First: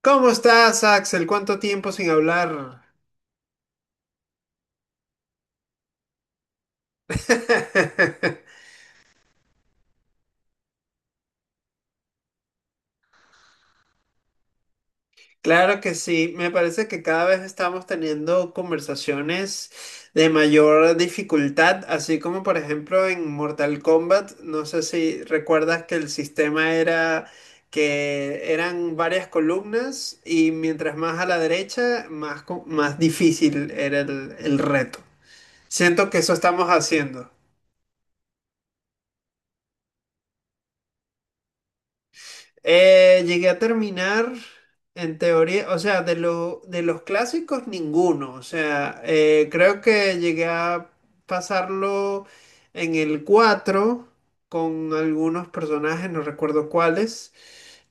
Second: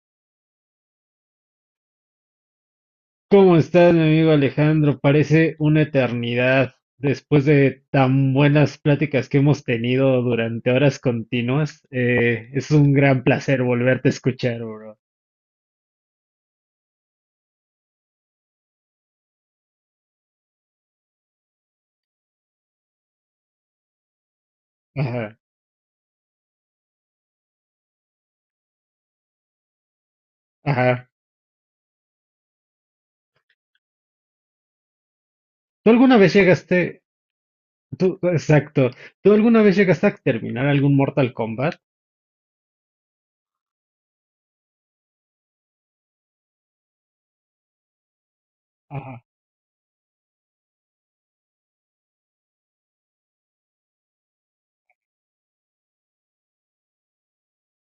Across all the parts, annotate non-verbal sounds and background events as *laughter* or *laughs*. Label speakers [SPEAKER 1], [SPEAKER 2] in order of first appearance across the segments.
[SPEAKER 1] ¿Cómo estás, Axel? ¿Cuánto tiempo sin hablar?
[SPEAKER 2] ¿Cómo estás, mi amigo Alejandro? Parece una eternidad después de tan
[SPEAKER 1] *laughs*
[SPEAKER 2] buenas pláticas que hemos tenido durante horas continuas. Es un gran placer volverte a escuchar, bro.
[SPEAKER 1] Claro que sí, me parece que cada vez estamos teniendo conversaciones de mayor dificultad, así como por ejemplo en Mortal Kombat. No sé si
[SPEAKER 2] Ajá,
[SPEAKER 1] recuerdas que el sistema era que eran varias columnas, y mientras
[SPEAKER 2] ajá.
[SPEAKER 1] más a la derecha, más, más difícil era el reto.
[SPEAKER 2] ¿Tú
[SPEAKER 1] Siento
[SPEAKER 2] alguna
[SPEAKER 1] que eso
[SPEAKER 2] vez
[SPEAKER 1] estamos
[SPEAKER 2] llegaste,
[SPEAKER 1] haciendo.
[SPEAKER 2] tú, exacto, ¿Tú alguna vez llegaste a terminar algún Mortal Kombat?
[SPEAKER 1] Llegué a terminar, en teoría, o sea, de los clásicos ninguno. O sea,
[SPEAKER 2] Ajá.
[SPEAKER 1] creo que llegué a pasarlo en el 4 con algunos personajes, no recuerdo cuáles,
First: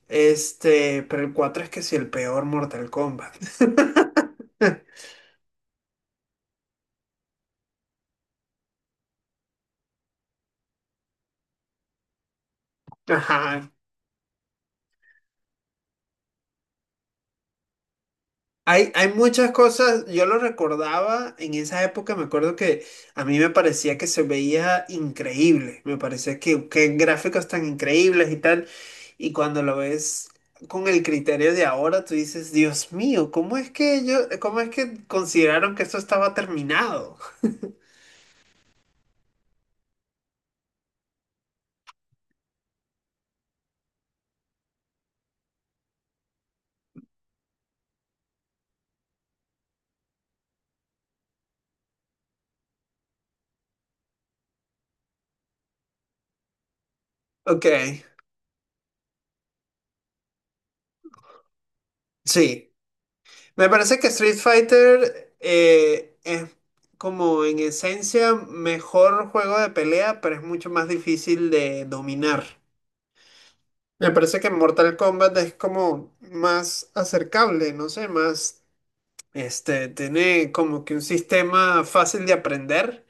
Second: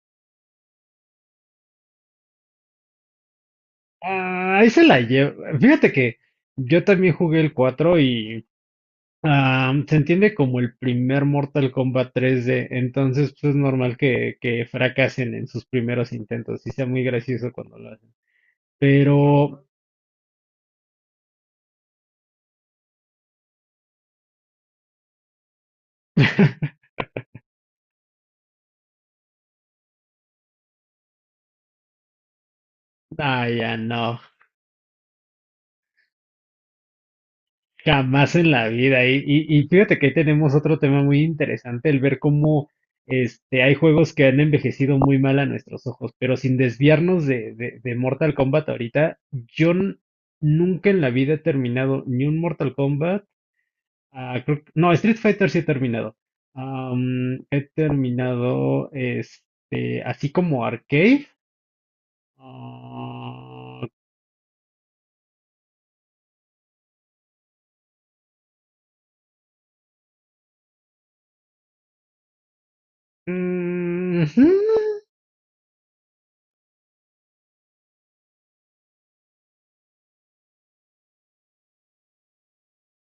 [SPEAKER 1] pero el 4 es que sí, el peor Mortal Kombat.
[SPEAKER 2] Ah, ahí se la llevo. Fíjate que yo también jugué el cuatro. Ah, se entiende como el primer Mortal Kombat 3D,
[SPEAKER 1] *laughs*
[SPEAKER 2] entonces pues, es
[SPEAKER 1] Ajá.
[SPEAKER 2] normal que fracasen en sus primeros intentos y sea muy gracioso cuando lo hacen.
[SPEAKER 1] Hay muchas
[SPEAKER 2] Pero,
[SPEAKER 1] cosas, yo lo recordaba en esa época, me acuerdo que a mí me parecía que se veía increíble, me parecía que qué gráficos tan increíbles y tal, y cuando lo ves con el criterio de ahora, tú dices, Dios mío,
[SPEAKER 2] ah,
[SPEAKER 1] ¿cómo es
[SPEAKER 2] ya
[SPEAKER 1] que
[SPEAKER 2] no,
[SPEAKER 1] ellos, cómo es que consideraron que esto estaba terminado? *laughs*
[SPEAKER 2] jamás en la vida. Y fíjate que ahí tenemos otro tema muy interesante, el ver cómo hay juegos que han envejecido muy mal a nuestros ojos, pero sin desviarnos de Mortal Kombat ahorita, nunca en la vida he terminado ni un Mortal Kombat. No, Street Fighter sí he terminado. He
[SPEAKER 1] Ok,
[SPEAKER 2] terminado este, así como arcade.
[SPEAKER 1] sí. Me
[SPEAKER 2] Ah,
[SPEAKER 1] parece que Street Fighter es como en esencia mejor juego de pelea, pero es mucho más difícil de dominar. Me
[SPEAKER 2] mm,
[SPEAKER 1] parece que
[SPEAKER 2] ujú,
[SPEAKER 1] Mortal Kombat es como más acercable, no sé, más, tiene como que un sistema fácil de aprender,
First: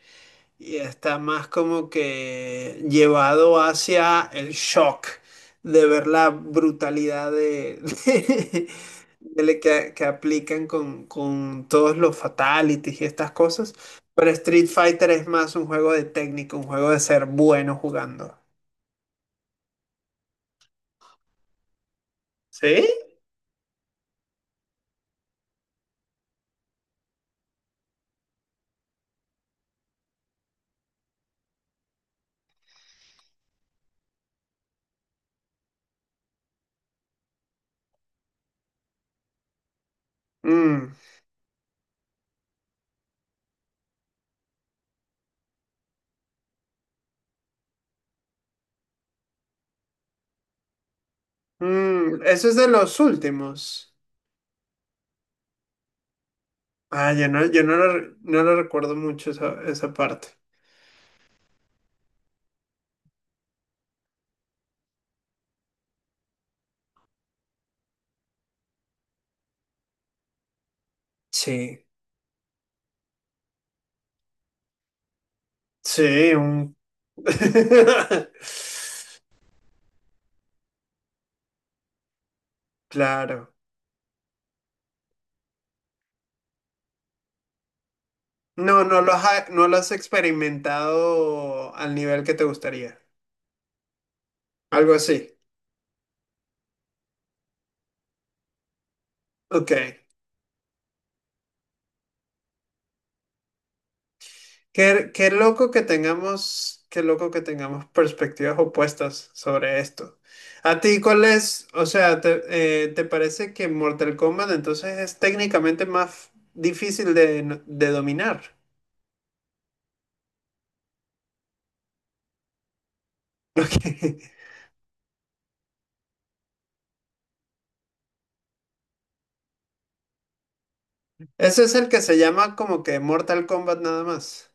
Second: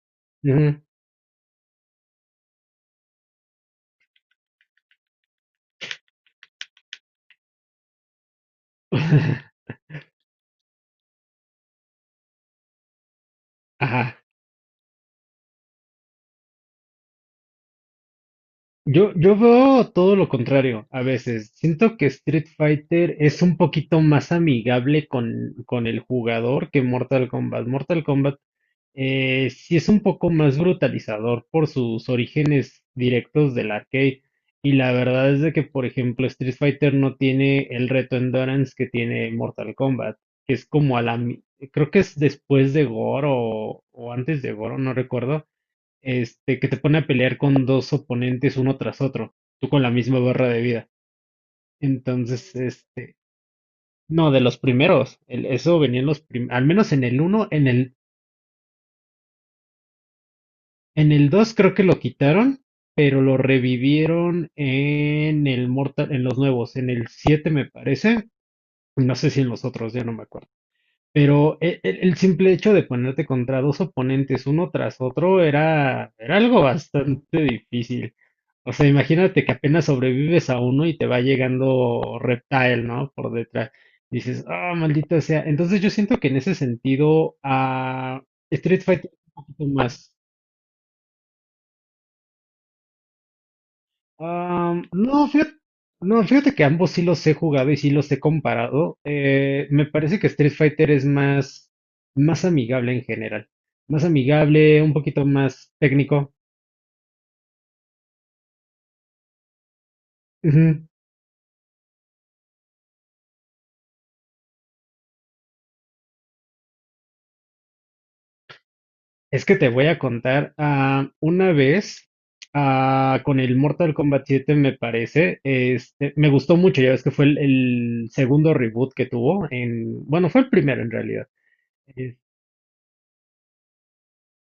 [SPEAKER 1] y
[SPEAKER 2] ujú.
[SPEAKER 1] está más como que llevado hacia el shock de ver la brutalidad de, *laughs* de
[SPEAKER 2] *laughs*
[SPEAKER 1] que aplican con todos los fatalities y estas cosas.
[SPEAKER 2] Ajá.
[SPEAKER 1] Pero Street Fighter es más un juego de técnica, un juego de ser bueno jugando.
[SPEAKER 2] Yo veo todo lo contrario a veces. Siento que Street
[SPEAKER 1] ¿Sí?
[SPEAKER 2] Fighter es un poquito más amigable con el jugador que Mortal Kombat. Mortal Kombat, sí es un poco más brutalizador por sus orígenes directos del arcade. Y la verdad es de que, por ejemplo, Street Fighter no tiene el reto Endurance que tiene Mortal Kombat, que es
[SPEAKER 1] Mm.
[SPEAKER 2] como a la... mi- creo que es después de Goro o antes de Goro, no recuerdo, que te pone a pelear con dos oponentes uno tras otro, tú con la misma barra de vida.
[SPEAKER 1] Mm, eso
[SPEAKER 2] Entonces,
[SPEAKER 1] es de los últimos.
[SPEAKER 2] no, de los primeros, eso venía en los al menos en
[SPEAKER 1] Ah,
[SPEAKER 2] el
[SPEAKER 1] yo no,
[SPEAKER 2] uno
[SPEAKER 1] yo
[SPEAKER 2] en
[SPEAKER 1] no lo,
[SPEAKER 2] el.
[SPEAKER 1] no lo recuerdo mucho esa, esa parte.
[SPEAKER 2] En el dos creo que lo quitaron, pero lo revivieron en el Mortal, en los nuevos, en el 7 me parece, no sé si en los otros, ya no me acuerdo. Pero
[SPEAKER 1] Sí,
[SPEAKER 2] el simple hecho de ponerte contra dos oponentes uno tras otro era,
[SPEAKER 1] sí,
[SPEAKER 2] era algo
[SPEAKER 1] un... *laughs*
[SPEAKER 2] bastante difícil. O sea, imagínate que apenas sobrevives a uno y te va llegando Reptile, ¿no? Por
[SPEAKER 1] Claro.
[SPEAKER 2] detrás. Dices, ah, maldito sea. Entonces yo siento que en ese sentido, a Street
[SPEAKER 1] No, no
[SPEAKER 2] Fighter
[SPEAKER 1] lo
[SPEAKER 2] es un
[SPEAKER 1] has, no
[SPEAKER 2] poquito
[SPEAKER 1] lo has
[SPEAKER 2] más.
[SPEAKER 1] experimentado al nivel que te gustaría.
[SPEAKER 2] Am,
[SPEAKER 1] Algo
[SPEAKER 2] no,
[SPEAKER 1] así.
[SPEAKER 2] fíjate, no, fíjate que ambos sí los he jugado y sí los he comparado. Eh,
[SPEAKER 1] Ok.
[SPEAKER 2] me parece que Street Fighter es más, más amigable en general. Más amigable, un
[SPEAKER 1] Qué
[SPEAKER 2] poquito
[SPEAKER 1] qué loco
[SPEAKER 2] más
[SPEAKER 1] que
[SPEAKER 2] técnico.
[SPEAKER 1] tengamos, qué loco que tengamos perspectivas opuestas sobre esto. ¿A
[SPEAKER 2] Ujú.
[SPEAKER 1] ti cuál es? O sea, te, ¿te parece que Mortal Kombat entonces es técnicamente más difícil de, de dominar?
[SPEAKER 2] Es que te voy a contar, ah, una vez ah, con el Mortal Kombat
[SPEAKER 1] *laughs*
[SPEAKER 2] 7 me parece, me gustó mucho, ya ves que fue el segundo reboot que tuvo en, bueno, fue el primero en realidad.
[SPEAKER 1] Ese es el que se llama como que Mortal Kombat nada más.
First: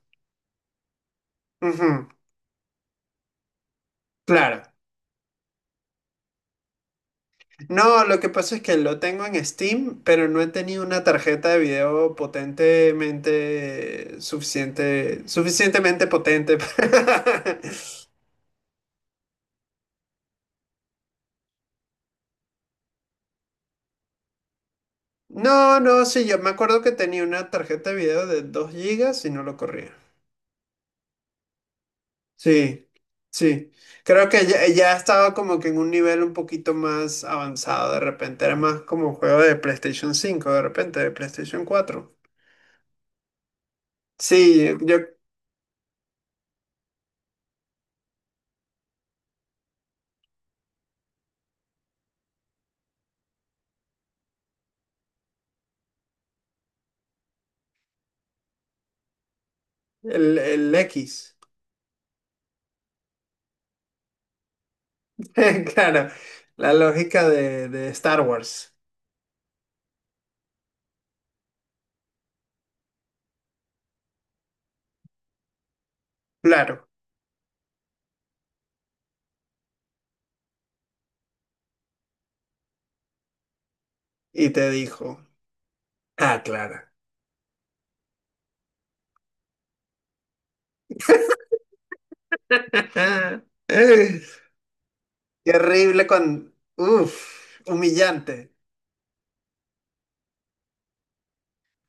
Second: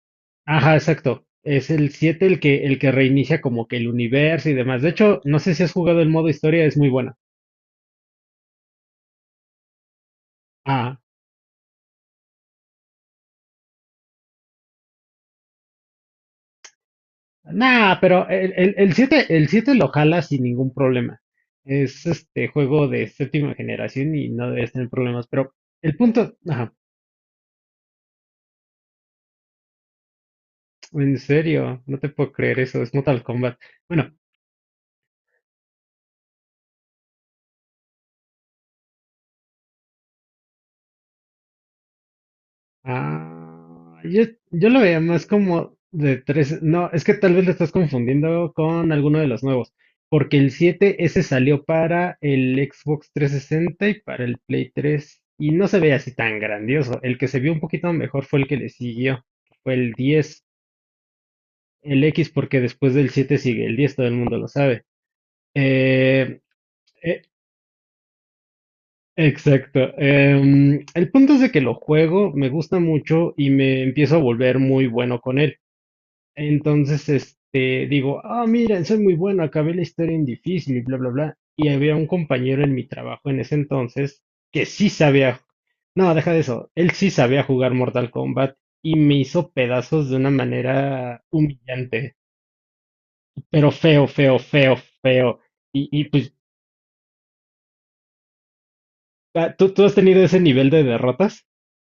[SPEAKER 2] Ajá, exacto. Es el
[SPEAKER 1] Ujú,
[SPEAKER 2] 7 el que reinicia como que el universo y
[SPEAKER 1] claro.
[SPEAKER 2] demás. De hecho, no sé si has jugado el modo historia, es muy buena.
[SPEAKER 1] No, lo que pasa es que lo tengo en Steam, pero no he tenido
[SPEAKER 2] Ah,
[SPEAKER 1] una tarjeta de video potentemente suficiente, suficientemente potente *laughs* para...
[SPEAKER 2] nah, pero el 7 lo jala sin ningún problema. Es este juego de séptima generación y no debes tener problemas. Pero
[SPEAKER 1] No,
[SPEAKER 2] el
[SPEAKER 1] no, sí,
[SPEAKER 2] punto,
[SPEAKER 1] yo me
[SPEAKER 2] ajá,
[SPEAKER 1] acuerdo que tenía una tarjeta de video de 2 gigas y no lo corría.
[SPEAKER 2] en serio, no te puedo creer eso,
[SPEAKER 1] Sí,
[SPEAKER 2] es Mortal Kombat.
[SPEAKER 1] sí.
[SPEAKER 2] Bueno,
[SPEAKER 1] Creo que ya ya estaba como que en un nivel un poquito más avanzado. De repente era más como un juego de PlayStation cinco, de repente de PlayStation cuatro.
[SPEAKER 2] ah, yo
[SPEAKER 1] Sí,
[SPEAKER 2] lo
[SPEAKER 1] yo,
[SPEAKER 2] veía más como de tres. No, es que tal vez lo estás confundiendo con alguno de los nuevos. Porque el 7 ese salió para el Xbox 360 y para el Play 3. Y no se veía así tan grandioso. El que se vio un poquito mejor fue el que le siguió. Que fue el diez.
[SPEAKER 1] el X.
[SPEAKER 2] El X, porque después del 7 sigue el 10. Todo el mundo lo sabe.
[SPEAKER 1] *laughs* Claro,
[SPEAKER 2] Eh,
[SPEAKER 1] la
[SPEAKER 2] eh,
[SPEAKER 1] lógica de de Star Wars.
[SPEAKER 2] exacto. El punto es de que lo juego, me gusta mucho y me empiezo a volver muy bueno con él.
[SPEAKER 1] Claro.
[SPEAKER 2] Entonces, digo, ah, mira soy muy bueno, acabé la historia en difícil y bla, bla, bla. Y había un compañero en mi trabajo en ese entonces
[SPEAKER 1] Y
[SPEAKER 2] que
[SPEAKER 1] te
[SPEAKER 2] sí
[SPEAKER 1] dijo.
[SPEAKER 2] sabía, no, deja de
[SPEAKER 1] Ah,
[SPEAKER 2] eso,
[SPEAKER 1] claro.
[SPEAKER 2] él sí sabía jugar Mortal Kombat y me hizo pedazos de una manera humillante,
[SPEAKER 1] *laughs*
[SPEAKER 2] pero feo, feo, feo, feo.
[SPEAKER 1] Qué
[SPEAKER 2] Y
[SPEAKER 1] horrible
[SPEAKER 2] pues,
[SPEAKER 1] con... Uf, humillante.
[SPEAKER 2] ah, ¿tú has tenido ese nivel de derrotas?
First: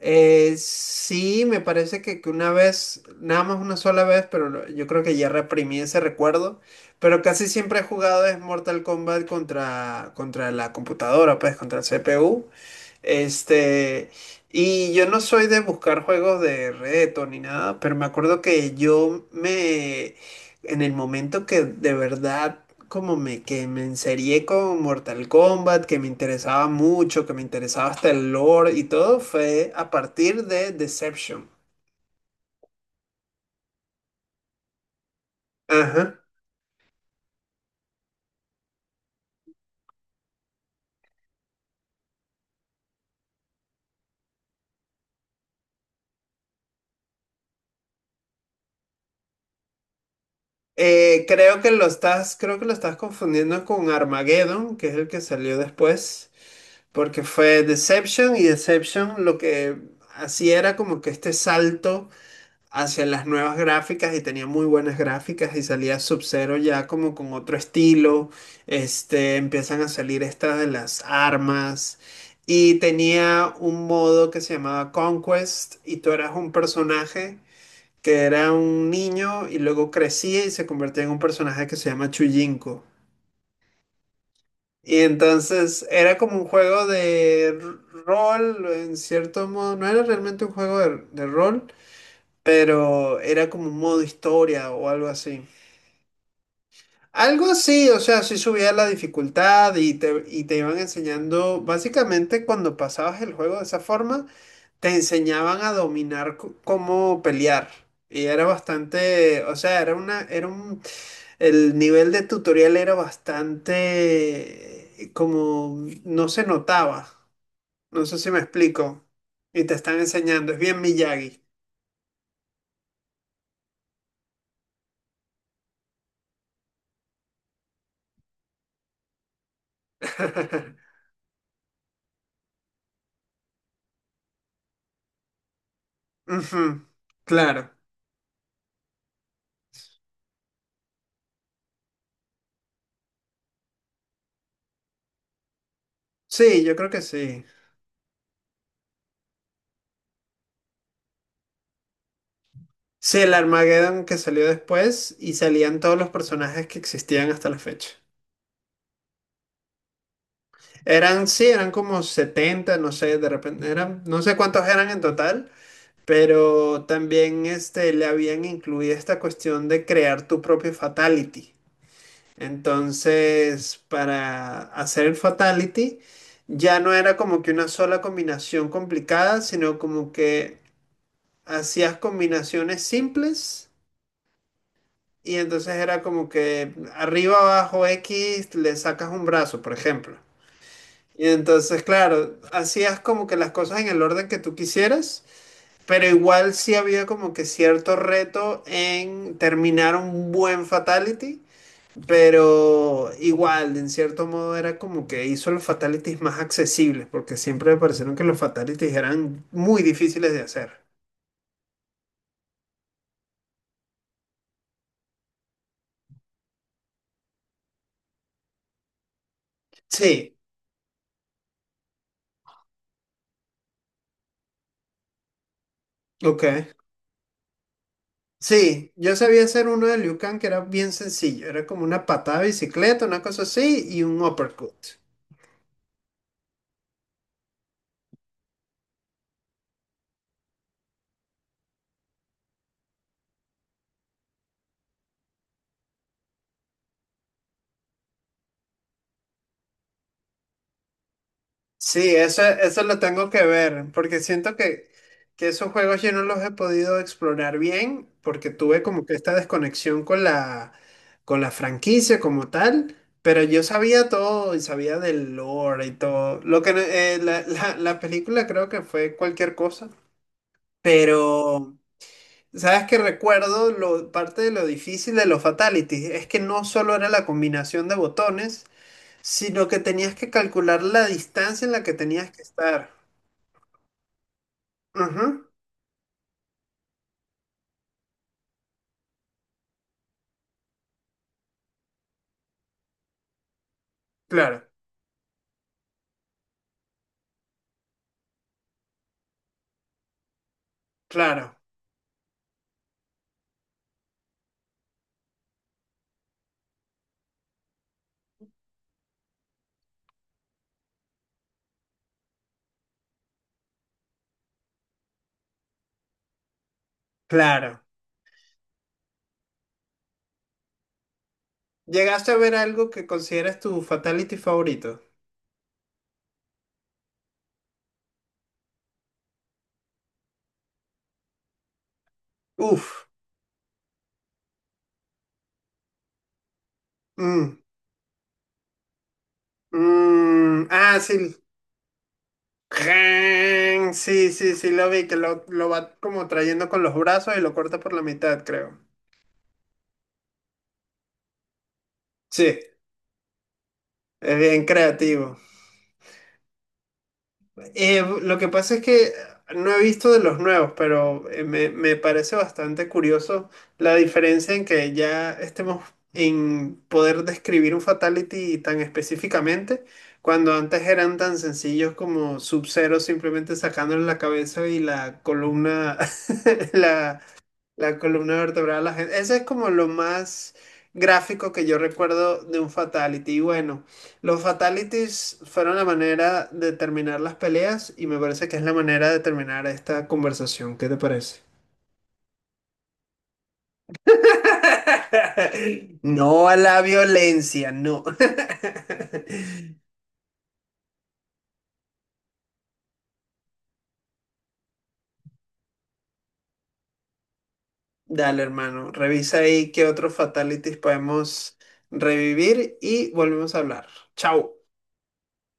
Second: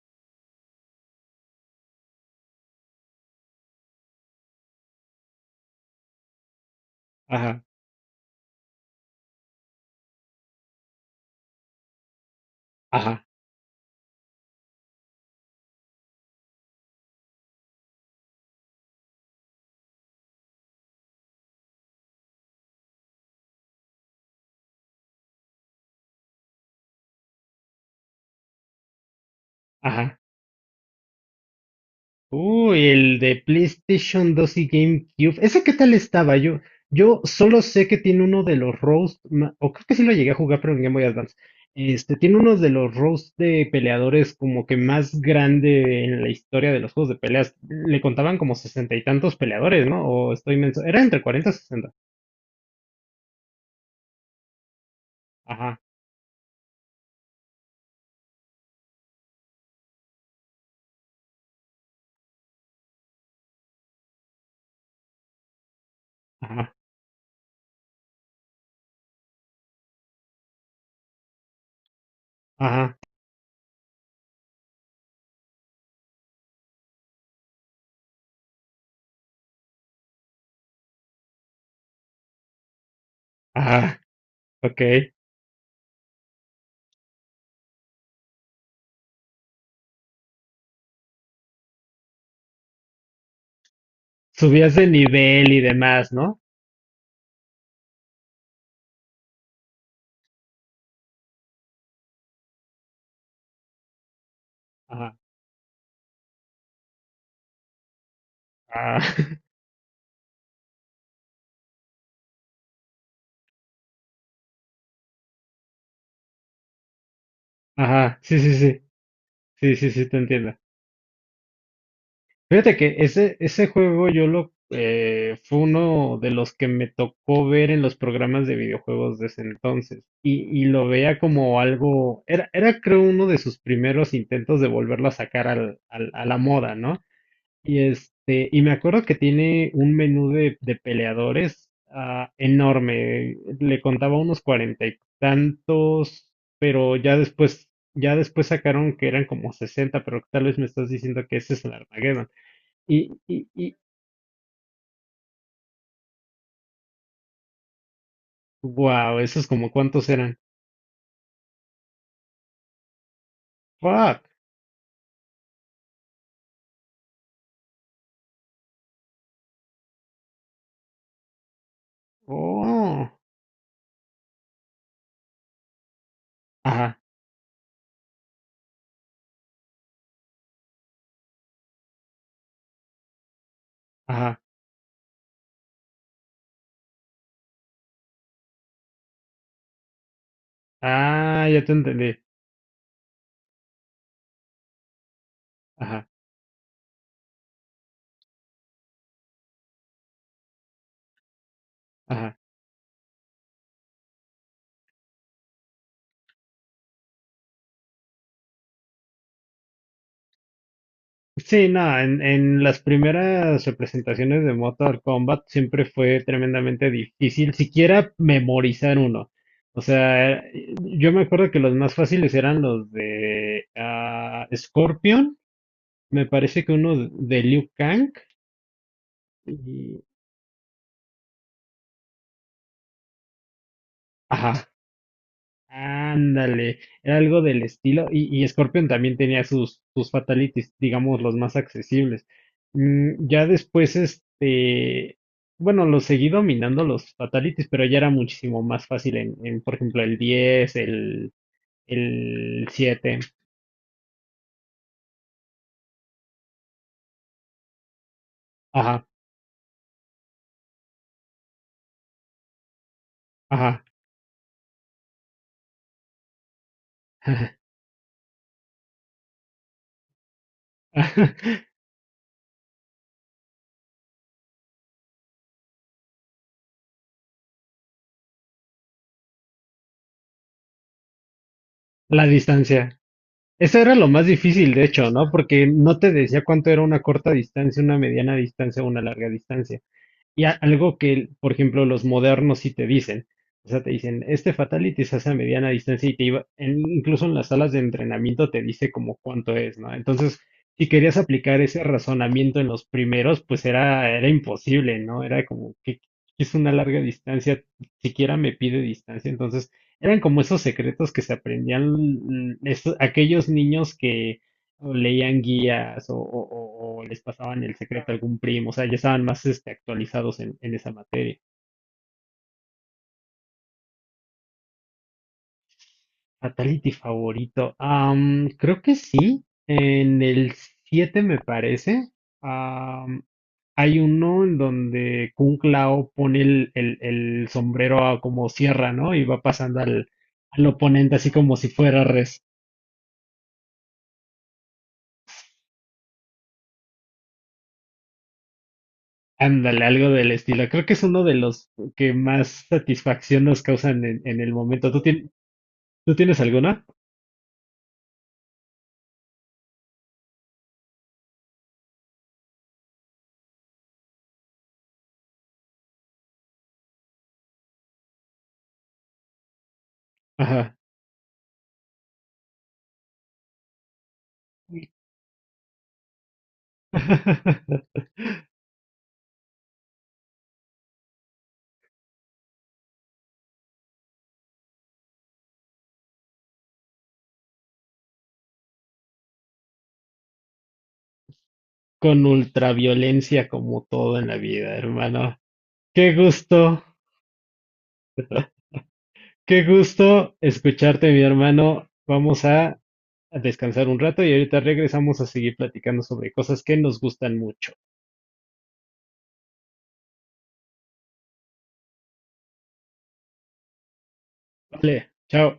[SPEAKER 1] Sí, me parece que una vez, nada más una sola vez, pero yo creo que ya reprimí ese recuerdo. Pero casi
[SPEAKER 2] Ajá,
[SPEAKER 1] siempre he jugado es Mortal Kombat contra, contra la computadora, pues contra el CPU.
[SPEAKER 2] ajá,
[SPEAKER 1] Este, y yo no soy de buscar juegos de reto ni nada, pero me acuerdo que yo me, en el momento que de verdad como me, que me enserié con Mortal Kombat, que me interesaba mucho, que me interesaba hasta el lore y todo, fue a
[SPEAKER 2] ajá.
[SPEAKER 1] partir de Deception.
[SPEAKER 2] Uy, el de PlayStation dos y GameCube. ¿Ese qué tal
[SPEAKER 1] Ajá.
[SPEAKER 2] estaba? Yo solo sé que tiene uno de los roast, o creo que sí lo llegué a jugar, pero en Game Boy Advance. Tiene uno de los roast de peleadores como que más grande en la historia de los juegos de peleas. Le contaban como sesenta y tantos peleadores, ¿no? O estoy menso. Era entre cuarenta y
[SPEAKER 1] Creo que lo
[SPEAKER 2] sesenta.
[SPEAKER 1] estás, creo que lo estás confundiendo con Armageddon, que es el que salió
[SPEAKER 2] Ajá,
[SPEAKER 1] después. Porque fue Deception, y Deception lo que hacía era como que este salto hacia las nuevas gráficas, y tenía muy buenas gráficas, y salía Sub-Zero
[SPEAKER 2] ajá,
[SPEAKER 1] ya como con otro estilo. Empiezan a salir estas de las armas, y
[SPEAKER 2] ajá,
[SPEAKER 1] tenía un modo que se llamaba Conquest, y tú eras un personaje que era un niño y luego crecía y se convertía en un personaje que se llama Chujinko.
[SPEAKER 2] ajá,
[SPEAKER 1] Y
[SPEAKER 2] ok.
[SPEAKER 1] entonces era como un juego de rol, en cierto modo. No era realmente un juego de rol, pero era como un modo historia
[SPEAKER 2] Subías de
[SPEAKER 1] o algo así.
[SPEAKER 2] nivel y demás, ¿no?
[SPEAKER 1] Algo así, o sea, sí subía la dificultad, y te iban enseñando. Básicamente cuando pasabas el juego de esa forma, te
[SPEAKER 2] Ajá,
[SPEAKER 1] enseñaban a dominar cómo pelear. Y era
[SPEAKER 2] ajá, *laughs*
[SPEAKER 1] bastante, o sea, era una, era un, el nivel de tutorial era bastante como, no se notaba. No sé
[SPEAKER 2] ajá,
[SPEAKER 1] si
[SPEAKER 2] sí,
[SPEAKER 1] me
[SPEAKER 2] sí, sí,
[SPEAKER 1] explico. Y te
[SPEAKER 2] sí, sí,
[SPEAKER 1] están
[SPEAKER 2] sí, te
[SPEAKER 1] enseñando,
[SPEAKER 2] entiendo.
[SPEAKER 1] es bien Miyagi.
[SPEAKER 2] Fíjate que ese juego yo lo fue uno de los que me tocó ver en los programas de videojuegos de ese entonces. Y lo
[SPEAKER 1] *laughs*
[SPEAKER 2] veía como algo. Era creo uno de sus primeros intentos de volverlo a sacar a la
[SPEAKER 1] Ujú.
[SPEAKER 2] moda, ¿no?
[SPEAKER 1] Claro.
[SPEAKER 2] Y y me acuerdo que tiene un menú de peleadores ah, enorme. Le contaba unos cuarenta y tantos,
[SPEAKER 1] Sí, yo creo
[SPEAKER 2] pero
[SPEAKER 1] que sí.
[SPEAKER 2] ya después sacaron que eran como sesenta, pero tal vez me estás diciendo que ese es el Armageddon. Y,
[SPEAKER 1] Sí, el
[SPEAKER 2] y, y,
[SPEAKER 1] Armageddon que salió después, y salían todos los personajes que existían hasta la fecha.
[SPEAKER 2] wow, esos como cuántos eran.
[SPEAKER 1] Eran, sí, eran como 70, no sé, de repente eran, no
[SPEAKER 2] Fuck.
[SPEAKER 1] sé cuántos eran en total, pero también le habían incluido esta cuestión de crear tu propio fatality.
[SPEAKER 2] Oh.
[SPEAKER 1] Entonces, para hacer el fatality, ya no
[SPEAKER 2] Ajá,
[SPEAKER 1] era como que una sola combinación complicada, sino como que hacías combinaciones simples.
[SPEAKER 2] ajá.
[SPEAKER 1] Y entonces era como que arriba, abajo, X, le sacas un brazo, por ejemplo. Y
[SPEAKER 2] Ah, ya te
[SPEAKER 1] entonces,
[SPEAKER 2] entendí.
[SPEAKER 1] claro, hacías como que las cosas en el orden que tú quisieras, pero
[SPEAKER 2] Ajá,
[SPEAKER 1] igual sí había como que cierto reto en terminar un buen fatality.
[SPEAKER 2] ajá.
[SPEAKER 1] Pero igual, en cierto modo, era como que hizo los fatalities más accesibles, porque siempre me parecieron que los fatalities eran muy difíciles de hacer.
[SPEAKER 2] Sí, no, en las primeras representaciones de Mortal Kombat siempre fue tremendamente difícil siquiera memorizar uno. O
[SPEAKER 1] Sí,
[SPEAKER 2] sea, yo me acuerdo que los más fáciles eran los de ah, Scorpion, me parece
[SPEAKER 1] ok.
[SPEAKER 2] que uno de Liu Kang.
[SPEAKER 1] Sí, yo sabía hacer uno de
[SPEAKER 2] Y,
[SPEAKER 1] Liu Kang que era bien sencillo. Era como una patada de bicicleta, una cosa así, y un
[SPEAKER 2] ajá.
[SPEAKER 1] uppercut.
[SPEAKER 2] Ándale, era algo del estilo. Y Scorpion también tenía sus, sus fatalities, digamos, los más accesibles. Mm, ya después, bueno, los seguí dominando los fatalities, pero ya era muchísimo más fácil por ejemplo,
[SPEAKER 1] Sí, eso
[SPEAKER 2] el
[SPEAKER 1] eso lo
[SPEAKER 2] siete.
[SPEAKER 1] tengo que ver, porque siento que esos juegos yo no los he podido explorar bien, porque tuve como
[SPEAKER 2] Ajá,
[SPEAKER 1] que esta desconexión con la franquicia como tal, pero yo
[SPEAKER 2] ajá.
[SPEAKER 1] sabía todo y sabía del lore y todo. Lo que la,
[SPEAKER 2] *laughs*
[SPEAKER 1] la película creo que fue cualquier cosa, pero... Sabes que recuerdo lo, parte de lo difícil de los fatalities, es que no solo era la combinación de botones, sino que tenías que calcular la distancia en la que
[SPEAKER 2] La
[SPEAKER 1] tenías que estar.
[SPEAKER 2] distancia. Eso era lo más difícil, de hecho,
[SPEAKER 1] Ujú.
[SPEAKER 2] ¿no? Porque no te decía cuánto era una corta distancia, una mediana distancia o una larga distancia. Y algo que, por ejemplo, los modernos sí te dicen. O sea, te dicen, este
[SPEAKER 1] Claro,
[SPEAKER 2] fatality se hace a mediana distancia y te iba, incluso en las salas de entrenamiento te dice como cuánto es, ¿no? Entonces, si querías
[SPEAKER 1] claro,
[SPEAKER 2] aplicar ese razonamiento en los primeros, pues era, era imposible, ¿no? Era como que es una larga distancia, siquiera me pide distancia. Entonces, eran como esos secretos que se aprendían mm, aquellos niños que o leían guías o, o les pasaban el
[SPEAKER 1] claro.
[SPEAKER 2] secreto a algún primo, o sea, ya estaban más actualizados en esa materia.
[SPEAKER 1] ¿Llegaste a ver algo que consideras tu fatality favorito?
[SPEAKER 2] Fatality favorito. Am, creo que sí, en el 7 me parece.
[SPEAKER 1] Uf.
[SPEAKER 2] Am, hay uno en donde Kung Lao pone el
[SPEAKER 1] Mm,
[SPEAKER 2] sombrero a como sierra, ¿no? Y va pasando al
[SPEAKER 1] mm, ah,
[SPEAKER 2] oponente así
[SPEAKER 1] sí.
[SPEAKER 2] como si fuera res.
[SPEAKER 1] Ren, sí, sí, sí, lo vi, que lo va como trayendo con los brazos y lo corta por la mitad, creo.
[SPEAKER 2] Ándale, algo del estilo. Creo que es uno de los que
[SPEAKER 1] Sí,
[SPEAKER 2] más satisfacción nos causan
[SPEAKER 1] es
[SPEAKER 2] en el
[SPEAKER 1] bien
[SPEAKER 2] momento.
[SPEAKER 1] creativo.
[SPEAKER 2] ¿Tú tienes alguno?
[SPEAKER 1] Lo que pasa es que no he visto de los nuevos, pero me me parece bastante curioso la diferencia en que ya estemos en poder describir un fatality tan específicamente, cuando
[SPEAKER 2] Ajá.
[SPEAKER 1] antes eran tan sencillos como Sub-Zero simplemente sacándole la cabeza y la columna, *laughs* la, la
[SPEAKER 2] *laughs*
[SPEAKER 1] columna vertebral, la gente. Ese es como lo más gráfico que yo recuerdo de un fatality. Y bueno, los fatalities fueron la manera de terminar las peleas, y me parece que es la manera de terminar esta conversación. ¿Qué te parece?
[SPEAKER 2] Con ultraviolencia como todo en la vida, hermano.
[SPEAKER 1] *laughs*
[SPEAKER 2] Qué
[SPEAKER 1] No a la
[SPEAKER 2] gusto,
[SPEAKER 1] violencia, no. *laughs*
[SPEAKER 2] qué gusto escucharte, mi hermano. Vamos a descansar un rato y ahorita regresamos a seguir platicando sobre cosas que nos gustan mucho.
[SPEAKER 1] Dale, hermano, revisa ahí qué otros fatalities podemos revivir, y volvemos a hablar. Chao.
[SPEAKER 2] Vale, chao.